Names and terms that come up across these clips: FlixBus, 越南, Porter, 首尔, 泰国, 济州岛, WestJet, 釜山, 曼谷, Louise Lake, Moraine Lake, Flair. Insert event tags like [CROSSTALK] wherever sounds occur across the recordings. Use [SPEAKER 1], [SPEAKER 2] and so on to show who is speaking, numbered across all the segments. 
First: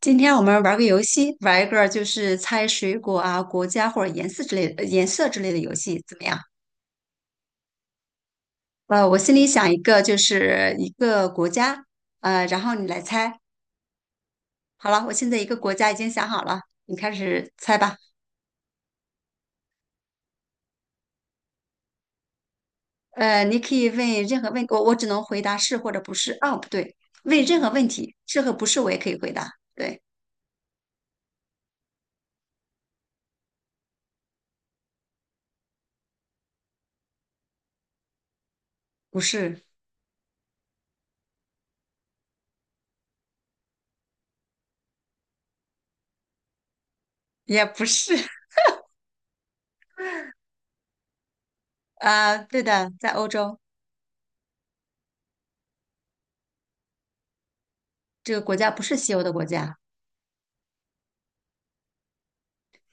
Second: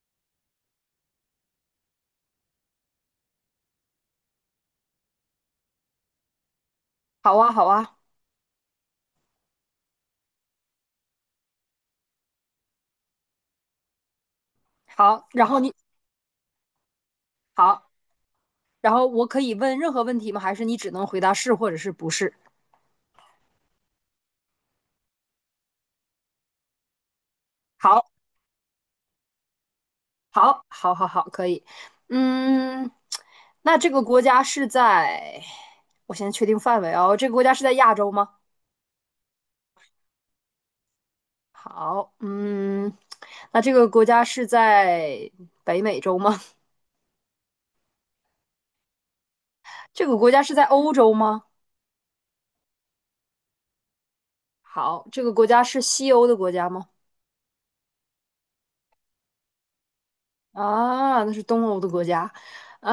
[SPEAKER 1] 今天我们玩个游戏，玩一个就是猜水果啊、国家或者颜色之类的、颜色之类的游戏，怎么样？
[SPEAKER 2] 好啊，好啊，
[SPEAKER 1] 我心里想一个，就是一个国家，然后你来猜。好了，我
[SPEAKER 2] 好。
[SPEAKER 1] 现在一
[SPEAKER 2] 然
[SPEAKER 1] 个
[SPEAKER 2] 后你
[SPEAKER 1] 国家已经想好了，你开始猜
[SPEAKER 2] 好，
[SPEAKER 1] 吧。
[SPEAKER 2] 然后我可以问任何问题吗？还是你只能回答是或者是不是？
[SPEAKER 1] 你可以问任何问，我只能回答是或者不是。哦，不对，问任何问
[SPEAKER 2] 好，
[SPEAKER 1] 题，是和不是我也可以回答。对，
[SPEAKER 2] 好，好，好，好，可以。嗯，那这个国家是在，我先确定范围哦。这个国家是在亚洲吗？
[SPEAKER 1] 不是
[SPEAKER 2] 好，嗯，那这个国家是在北美洲吗？
[SPEAKER 1] 也不是。[LAUGHS]
[SPEAKER 2] [LAUGHS] 这个国家是在欧洲吗？
[SPEAKER 1] 啊、对的，在欧洲，
[SPEAKER 2] 好，这个国家是西欧的国家吗？
[SPEAKER 1] 这个国家不是西欧的国家，
[SPEAKER 2] 啊，那是东欧的国家。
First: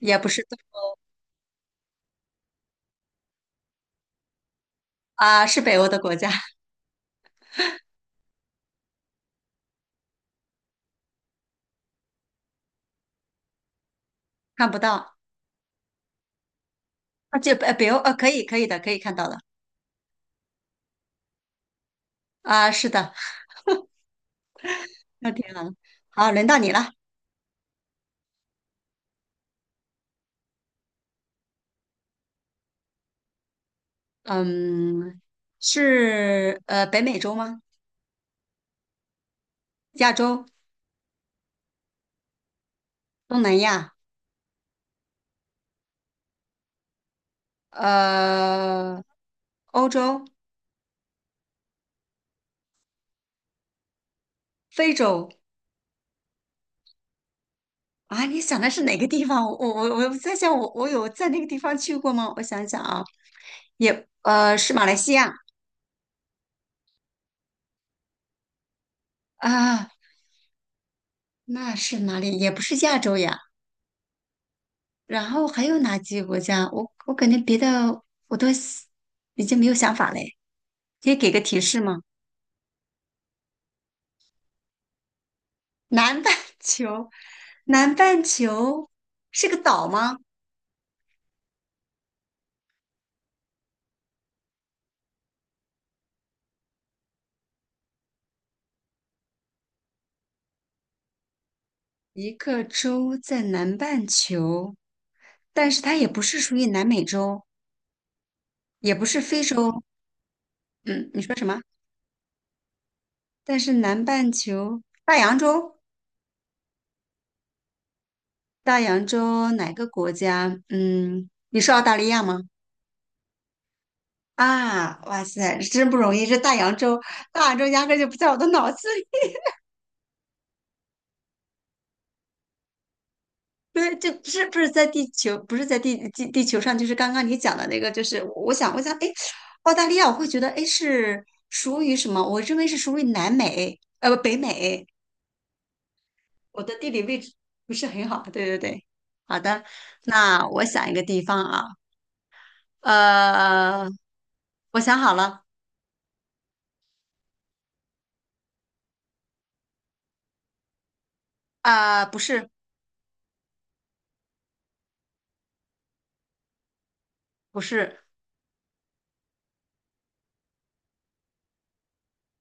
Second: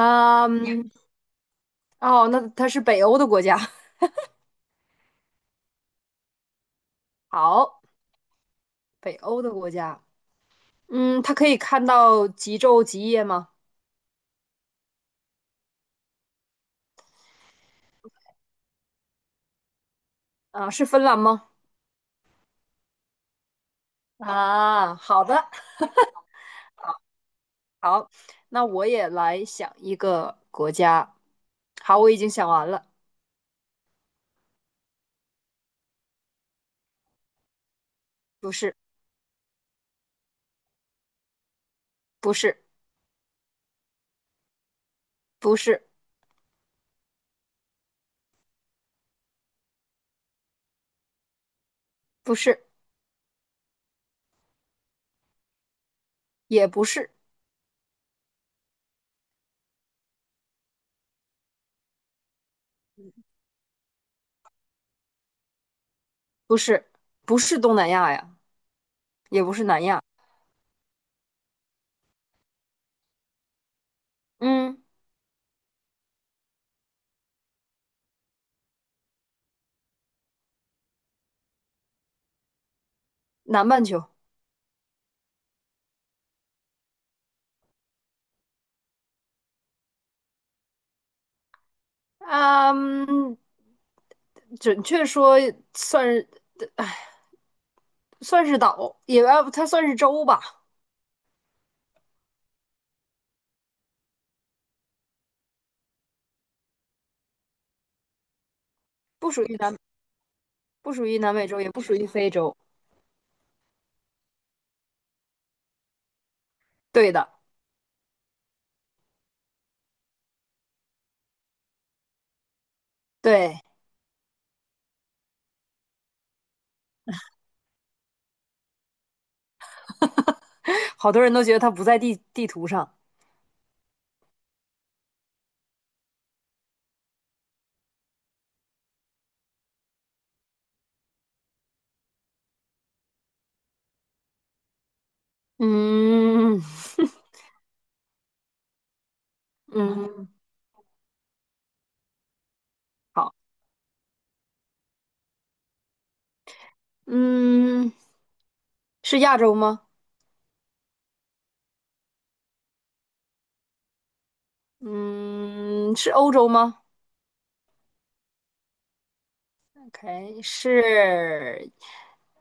[SPEAKER 1] 也不是东
[SPEAKER 2] 哦，那它是北欧的国家。
[SPEAKER 1] 啊、是北欧的国家。
[SPEAKER 2] 好，北欧的国家，嗯，他可以看到极昼极夜吗？
[SPEAKER 1] 看不到啊，这北欧可以的，可以看到的
[SPEAKER 2] 啊，是芬兰吗？
[SPEAKER 1] 啊，是的，
[SPEAKER 2] 啊，好
[SPEAKER 1] 那
[SPEAKER 2] 的，
[SPEAKER 1] 挺好的。好，轮到你了，
[SPEAKER 2] 好，那我也来想一个国家。好，我已经想完了。
[SPEAKER 1] 嗯，是北美洲吗？
[SPEAKER 2] 不是，
[SPEAKER 1] 亚洲、
[SPEAKER 2] 不是，
[SPEAKER 1] 东南亚、
[SPEAKER 2] 不是，
[SPEAKER 1] 呃欧洲、
[SPEAKER 2] 不是，
[SPEAKER 1] 非洲
[SPEAKER 2] 也不是，
[SPEAKER 1] 啊？你想的是哪个地方？我在想我，我有在那个地方去过吗？我想想啊，也是马来西亚
[SPEAKER 2] 不是，不是东南亚呀，也不是南
[SPEAKER 1] 啊，
[SPEAKER 2] 亚。
[SPEAKER 1] 那是哪里？也不是亚洲呀。
[SPEAKER 2] 嗯，
[SPEAKER 1] 然后还有哪几个国家？我感觉别的我都已经没有想法嘞。可以给个提示吗？
[SPEAKER 2] 南半球。
[SPEAKER 1] 南半球，[LAUGHS] 南半球是个岛吗？
[SPEAKER 2] 啊嗯，准确说算是岛，也要它算是洲吧。
[SPEAKER 1] 一个洲在南半球，但是它也不是属于南美洲，也不是
[SPEAKER 2] 不
[SPEAKER 1] 非
[SPEAKER 2] 属于南。
[SPEAKER 1] 洲。
[SPEAKER 2] 不属
[SPEAKER 1] 嗯，
[SPEAKER 2] 于
[SPEAKER 1] 你
[SPEAKER 2] 南
[SPEAKER 1] 说什
[SPEAKER 2] 美
[SPEAKER 1] 么？
[SPEAKER 2] 洲，也不属于非洲。
[SPEAKER 1] 但是南半球，大洋洲，
[SPEAKER 2] 对的。
[SPEAKER 1] 大洋洲哪个国家？嗯，你说澳大利亚吗？
[SPEAKER 2] 对，
[SPEAKER 1] 啊，哇塞，真不容易，这大洋洲，大洋洲压根儿就不在我的脑子里。
[SPEAKER 2] [LAUGHS] 好多人都觉得它不在地图上。
[SPEAKER 1] 对，这不是在地球，不是在地球上，就是刚刚你讲的那个，就是我想，我想，哎，澳大利亚，我会觉得，哎，是属于什么？我认为是属于南美，呃，不，北美。
[SPEAKER 2] 嗯
[SPEAKER 1] 我的地理位置不是很好，对对对。好的，
[SPEAKER 2] 嗯，
[SPEAKER 1] 那我想一个地方啊，
[SPEAKER 2] 好，
[SPEAKER 1] 呃，我想好了，
[SPEAKER 2] 嗯，是亚洲吗？
[SPEAKER 1] 啊、不是，
[SPEAKER 2] 嗯，是欧洲吗
[SPEAKER 1] 不是，
[SPEAKER 2] ？OK，是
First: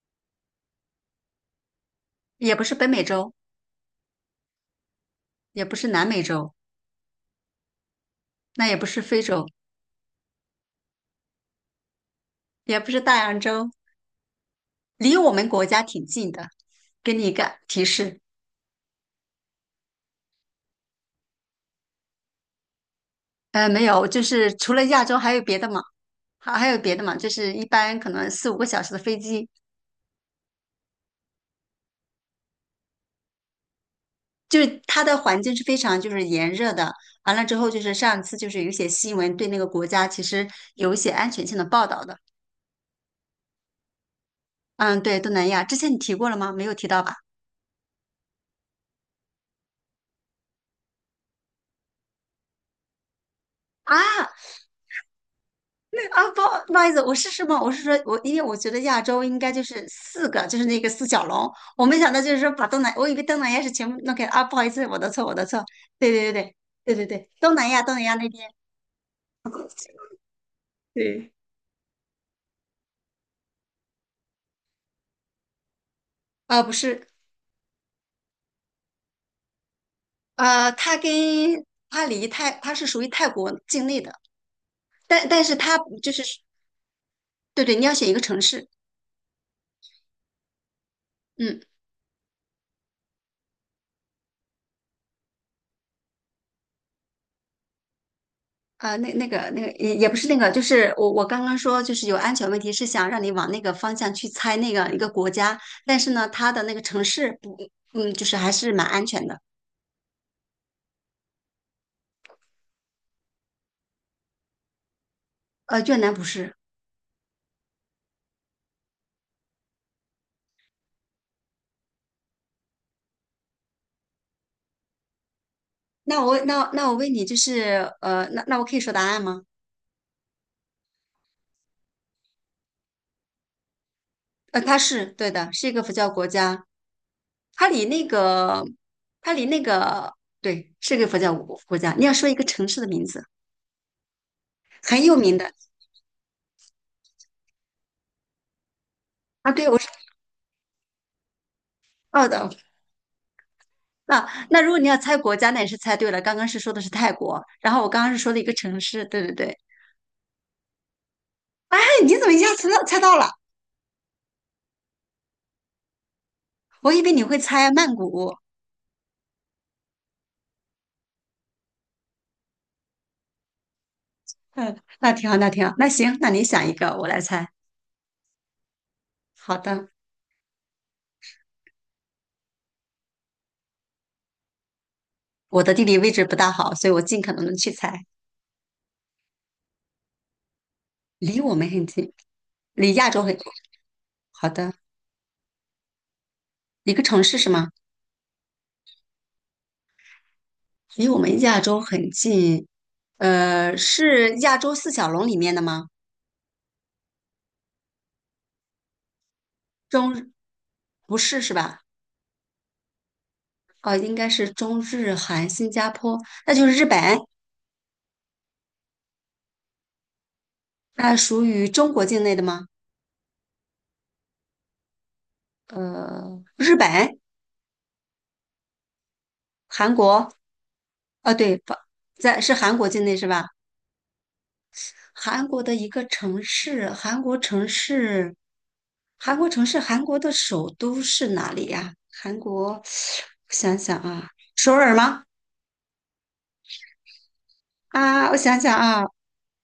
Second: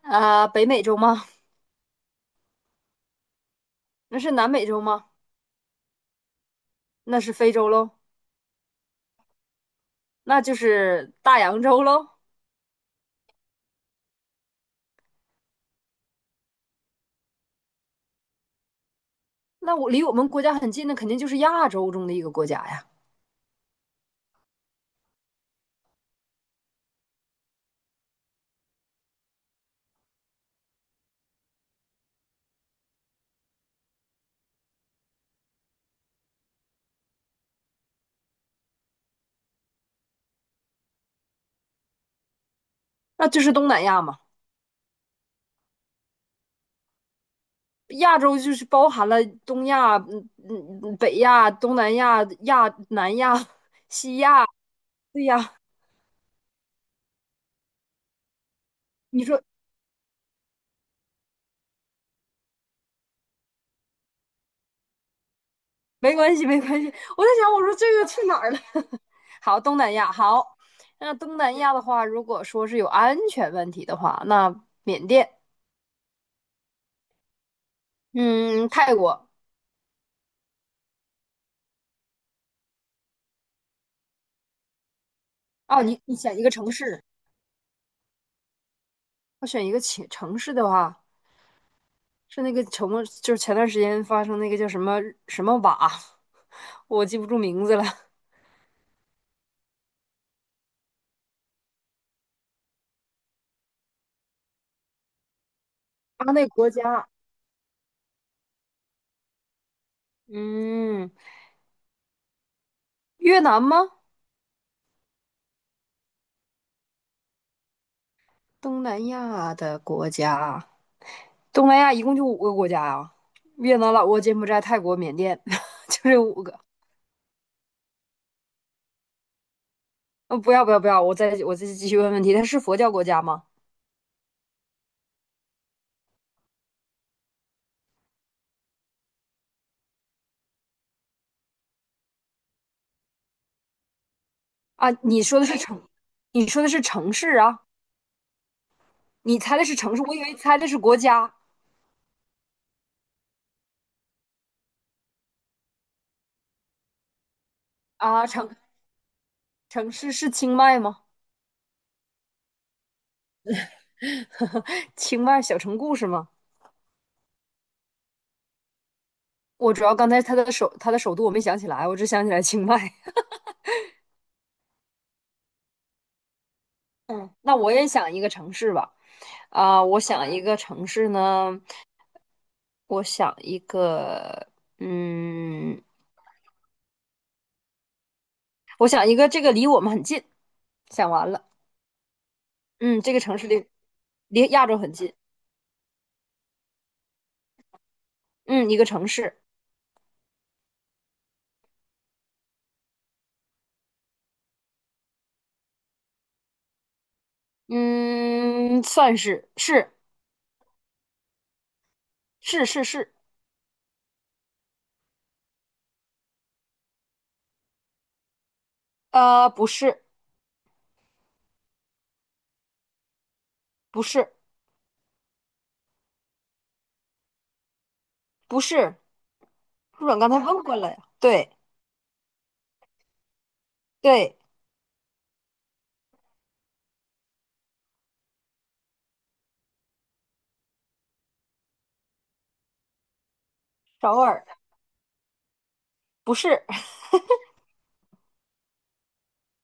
[SPEAKER 2] 北美洲吗？
[SPEAKER 1] 也不是北美洲，
[SPEAKER 2] 那是南美洲吗？
[SPEAKER 1] 也不是南美洲，
[SPEAKER 2] 那是非洲喽，
[SPEAKER 1] 那也不是非洲，
[SPEAKER 2] 那就是大洋洲喽。
[SPEAKER 1] 也不是大洋洲，离我们国家挺近的，给你一个提示。
[SPEAKER 2] 那我离我们国家很近的，肯定就是亚洲中的一个国家呀，
[SPEAKER 1] 没有，就是除了亚洲还有别的嘛，还有别的嘛，就是一般可能四五个小时的飞机，它的环境是非常就是炎热的。完了之后，就是上次就是有一些新闻对那个国家其实有一些安全性的报道的。
[SPEAKER 2] 那就是东南亚嘛。
[SPEAKER 1] 嗯，对，东南亚之前你提过了吗？没有提到吧？
[SPEAKER 2] 亚洲就是包含了东亚、北亚、东南亚、亚南亚、
[SPEAKER 1] 啊
[SPEAKER 2] 西亚。对呀，
[SPEAKER 1] 啊，不好意思，我是什么？我是说我因为我觉得亚洲
[SPEAKER 2] 你
[SPEAKER 1] 应
[SPEAKER 2] 说
[SPEAKER 1] 该就是四个，就是那个四小龙，我没想到就是说把东南，我以为东南亚是全部弄开。啊，不好意思，我的错，我的错，对
[SPEAKER 2] 没
[SPEAKER 1] 对
[SPEAKER 2] 关系
[SPEAKER 1] 对
[SPEAKER 2] 没关系，
[SPEAKER 1] 对对对
[SPEAKER 2] 我
[SPEAKER 1] 对，
[SPEAKER 2] 在想我说这
[SPEAKER 1] 东南
[SPEAKER 2] 个
[SPEAKER 1] 亚
[SPEAKER 2] 去
[SPEAKER 1] 那
[SPEAKER 2] 哪
[SPEAKER 1] 边。
[SPEAKER 2] 儿了？[LAUGHS] 好，东南
[SPEAKER 1] [LAUGHS]
[SPEAKER 2] 亚好。那
[SPEAKER 1] 对，
[SPEAKER 2] 东南亚的话，如果说是有安全问题的话，那缅甸，
[SPEAKER 1] 啊、不是，
[SPEAKER 2] 嗯，泰国。
[SPEAKER 1] 呃，它离泰，它是属于泰国境内的，但是它
[SPEAKER 2] 哦，你
[SPEAKER 1] 就是
[SPEAKER 2] 选一个城市，
[SPEAKER 1] 对对，你要选一个城市，
[SPEAKER 2] 我选一个城市的话。
[SPEAKER 1] 嗯，
[SPEAKER 2] 是那个城，就是前段时间发生那个叫什么什么瓦，[LAUGHS] 我记不住名字了。[LAUGHS]
[SPEAKER 1] 啊、那个也也不是那个，就是我刚刚说就是有安全问题，是想让你往那个方向去猜那个一个国家，但是
[SPEAKER 2] 他
[SPEAKER 1] 呢，
[SPEAKER 2] 那个
[SPEAKER 1] 它的
[SPEAKER 2] 国
[SPEAKER 1] 那个城
[SPEAKER 2] 家，
[SPEAKER 1] 市不，嗯，就是还是蛮安全的，
[SPEAKER 2] 嗯。越南吗？
[SPEAKER 1] 呃，越南不是，
[SPEAKER 2] 东南亚的国家，东南亚一共就五个国家啊，越南、老挝、柬埔寨、泰国、缅甸，[LAUGHS] 就这
[SPEAKER 1] 那我
[SPEAKER 2] 五个。
[SPEAKER 1] 那那我问你，就是呃，那我可以说答案吗？
[SPEAKER 2] 呃，不要，我再继续问问题，它是佛教国家吗？
[SPEAKER 1] 呃，它是对的，是一个佛教国家，它离那个，它离那个，对，是个佛教国家。你要说一个城市的名字，
[SPEAKER 2] 啊，
[SPEAKER 1] 很有
[SPEAKER 2] 你
[SPEAKER 1] 名
[SPEAKER 2] 说的
[SPEAKER 1] 的
[SPEAKER 2] 是城，你说的是城市啊？你
[SPEAKER 1] 啊，
[SPEAKER 2] 猜的
[SPEAKER 1] 对，
[SPEAKER 2] 是
[SPEAKER 1] 我是知
[SPEAKER 2] 城市，我以为猜的是国家。
[SPEAKER 1] 道的。那那如果你要猜国家，那也是猜对了。刚刚是说的是泰国，然后我刚刚是
[SPEAKER 2] 啊。
[SPEAKER 1] 说的一
[SPEAKER 2] 城
[SPEAKER 1] 个城市，对对对。
[SPEAKER 2] 城市是清迈吗？
[SPEAKER 1] 哎，你怎么一下子猜到了？
[SPEAKER 2] [LAUGHS] 清迈小城故事吗？
[SPEAKER 1] 我以为你会猜曼谷。
[SPEAKER 2] 我主要刚才它的首都我没想起来，我只想起来清迈。
[SPEAKER 1] 嗯，那挺好，那挺好，那行，那你想一个，我
[SPEAKER 2] [LAUGHS]
[SPEAKER 1] 来
[SPEAKER 2] 嗯，
[SPEAKER 1] 猜。
[SPEAKER 2] 那我也想一个城市吧。
[SPEAKER 1] 好
[SPEAKER 2] 啊，
[SPEAKER 1] 的，
[SPEAKER 2] 我想一个城市呢，我想一个，
[SPEAKER 1] 我的
[SPEAKER 2] 嗯，
[SPEAKER 1] 地理位置不大好，所以我尽可能的去猜，
[SPEAKER 2] 我想一个，这个离我们很近。想完
[SPEAKER 1] 离
[SPEAKER 2] 了，
[SPEAKER 1] 我们很近，离
[SPEAKER 2] 嗯，
[SPEAKER 1] 亚
[SPEAKER 2] 这个
[SPEAKER 1] 洲很
[SPEAKER 2] 城
[SPEAKER 1] 近。
[SPEAKER 2] 市离
[SPEAKER 1] 好
[SPEAKER 2] 亚
[SPEAKER 1] 的。
[SPEAKER 2] 洲很近，
[SPEAKER 1] 一个城市是吗？
[SPEAKER 2] 嗯，一个城市，
[SPEAKER 1] 离我们亚洲很近，呃，是亚洲四小龙里面的吗？
[SPEAKER 2] 嗯，算是
[SPEAKER 1] 中，不是是吧？
[SPEAKER 2] 是。
[SPEAKER 1] 哦，应该是中日韩新加坡，那就是日本，
[SPEAKER 2] 不是
[SPEAKER 1] 那属于中国境内的吗？
[SPEAKER 2] 不是
[SPEAKER 1] 呃，日本、
[SPEAKER 2] 不是，
[SPEAKER 1] 韩
[SPEAKER 2] 不是我刚
[SPEAKER 1] 国，
[SPEAKER 2] 才问过了呀，
[SPEAKER 1] 啊，
[SPEAKER 2] 对
[SPEAKER 1] 对，不在是韩国境内是吧？
[SPEAKER 2] 对，
[SPEAKER 1] 韩国的一个城市，韩国城市，韩国的首都是哪里呀？韩国，[SIGHS] [SUCKS TEETH] 我想想
[SPEAKER 2] 首
[SPEAKER 1] 啊，
[SPEAKER 2] 尔
[SPEAKER 1] 首尔吗？
[SPEAKER 2] 不是。[LAUGHS]
[SPEAKER 1] 啊，我想想啊，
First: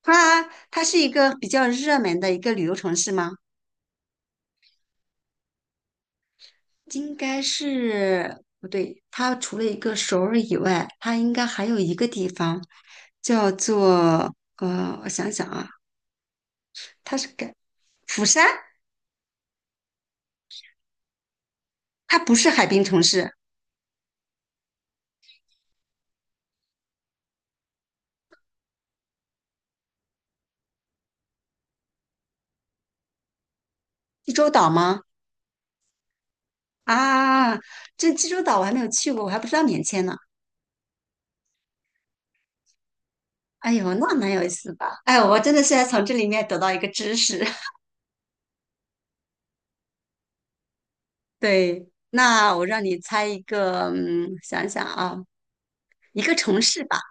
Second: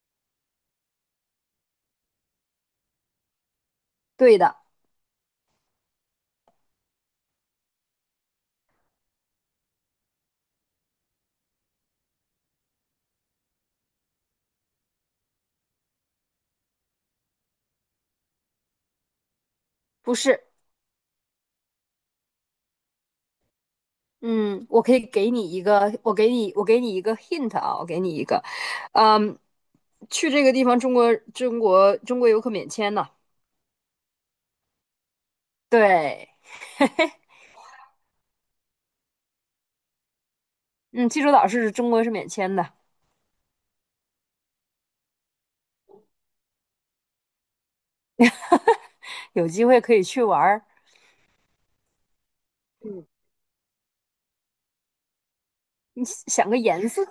[SPEAKER 1] 它它是一个比较热门的一个旅游城市吗？
[SPEAKER 2] 对的，
[SPEAKER 1] 应该是不对，它除了一个首尔以外，它应该还有一个地方叫做我想想啊，它是改釜山，
[SPEAKER 2] 不是，
[SPEAKER 1] 它不是海滨城市，
[SPEAKER 2] 嗯，我可以给你一个，我给你，我给你一个 hint 啊，我给你一个，嗯，去这个地方，中国游客免签呢、
[SPEAKER 1] 济州岛吗？
[SPEAKER 2] 对，
[SPEAKER 1] 啊，这济州岛我还没有去过，我还不知道免签呢。
[SPEAKER 2] 嗯，济州岛是中国是免签的。
[SPEAKER 1] 哎呦，那蛮有意思的。哎，我真的是要从这里面得到一个知识。
[SPEAKER 2] [LAUGHS] 有机会可以去玩儿。
[SPEAKER 1] 对，那我让你猜一个，嗯，想想啊，
[SPEAKER 2] 你
[SPEAKER 1] 一个
[SPEAKER 2] 想个
[SPEAKER 1] 城市
[SPEAKER 2] 颜
[SPEAKER 1] 吧，
[SPEAKER 2] 色，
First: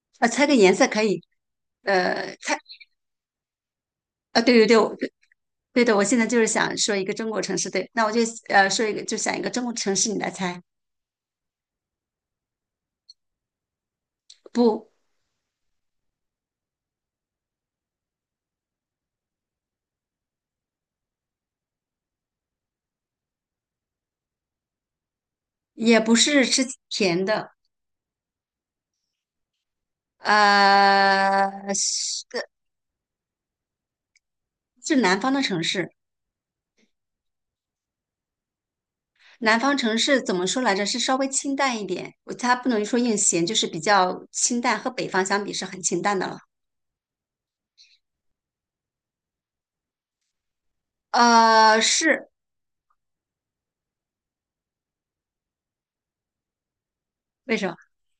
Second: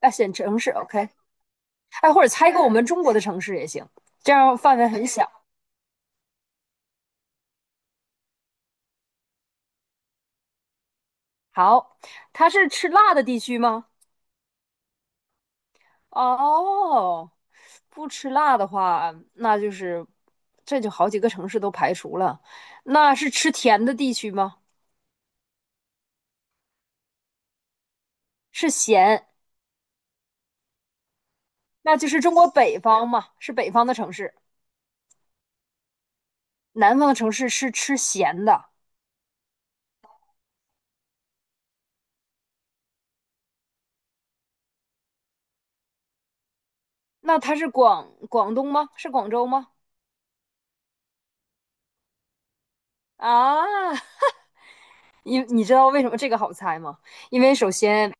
[SPEAKER 2] 啊，
[SPEAKER 1] 啊，
[SPEAKER 2] 选
[SPEAKER 1] 猜个
[SPEAKER 2] 城市
[SPEAKER 1] 颜色可
[SPEAKER 2] ，OK，
[SPEAKER 1] 以，
[SPEAKER 2] 哎，或者
[SPEAKER 1] 呃，
[SPEAKER 2] 猜
[SPEAKER 1] 猜，
[SPEAKER 2] 个我们中国的城市也行，这
[SPEAKER 1] 啊，对
[SPEAKER 2] 样
[SPEAKER 1] 对对，
[SPEAKER 2] 范围很小。
[SPEAKER 1] 对的，我现在就是想说一个中国城市，对，那我就说一个，就想一个中国城市，你来猜，
[SPEAKER 2] 好，它是吃辣的地区吗？
[SPEAKER 1] 不，
[SPEAKER 2] 哦，不吃辣的话，那就是这就好几个城市都排除了。那是吃甜的地区吗？
[SPEAKER 1] 也不是吃甜的，
[SPEAKER 2] 是咸，
[SPEAKER 1] 呃，
[SPEAKER 2] 那就是
[SPEAKER 1] 是
[SPEAKER 2] 中国北方嘛，是北方的城市。
[SPEAKER 1] 是南方的城市，
[SPEAKER 2] 南方的城市是吃咸的，
[SPEAKER 1] 南方城市怎么说来着？是稍微清淡一点，我它不能说硬咸，就是比较清淡，和北方相比是很清淡的了，
[SPEAKER 2] 那它是广东吗？是广州吗？
[SPEAKER 1] 呃，是
[SPEAKER 2] 啊，[LAUGHS] 因你知道为什么这个好猜吗？因为
[SPEAKER 1] 为什
[SPEAKER 2] 首
[SPEAKER 1] 么？
[SPEAKER 2] 先，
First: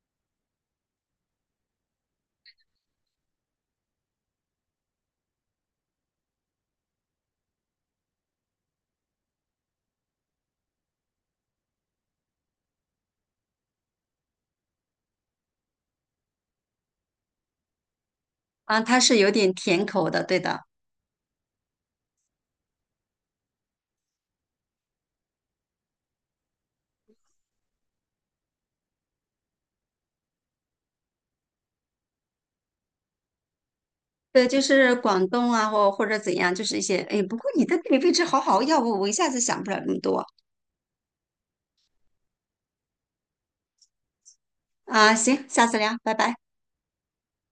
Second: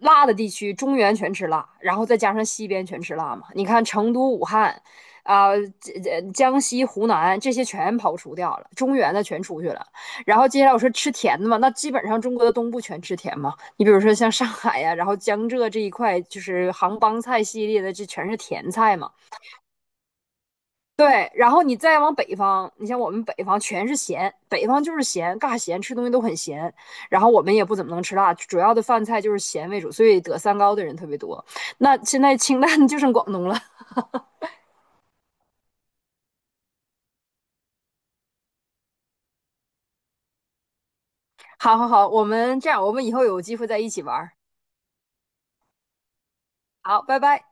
[SPEAKER 2] 辣的地区中原全吃辣，然后再加上西边全吃辣嘛。你看成都、武汉，这江西、湖南这些全刨除掉了，中原的全出去了。然后接下来我说吃甜的嘛，那基本上中国的东部全吃甜嘛。你比如说像上海呀、然后江浙这一块，就是杭帮菜系列的，这全是甜
[SPEAKER 1] 啊，
[SPEAKER 2] 菜
[SPEAKER 1] 它
[SPEAKER 2] 嘛。
[SPEAKER 1] 是有点甜口的，对的，
[SPEAKER 2] 对，然后你再往北方，你像我们北方全是咸，北方就是咸，尬咸，吃东西都很咸。然后我们也不怎么能吃辣，主要的饭菜就是咸为主，所以得三高的人特别多。那现在清淡就剩广东了。[LAUGHS]
[SPEAKER 1] 对，就是广东啊，或者怎样，就是一些，哎，不过你的地理位置好好，要不我一下子想不了那么多
[SPEAKER 2] 好好好，我们这样，我们以后有机会再一起玩儿。
[SPEAKER 1] 啊，行，下次聊，拜拜。
[SPEAKER 2] 好，拜拜。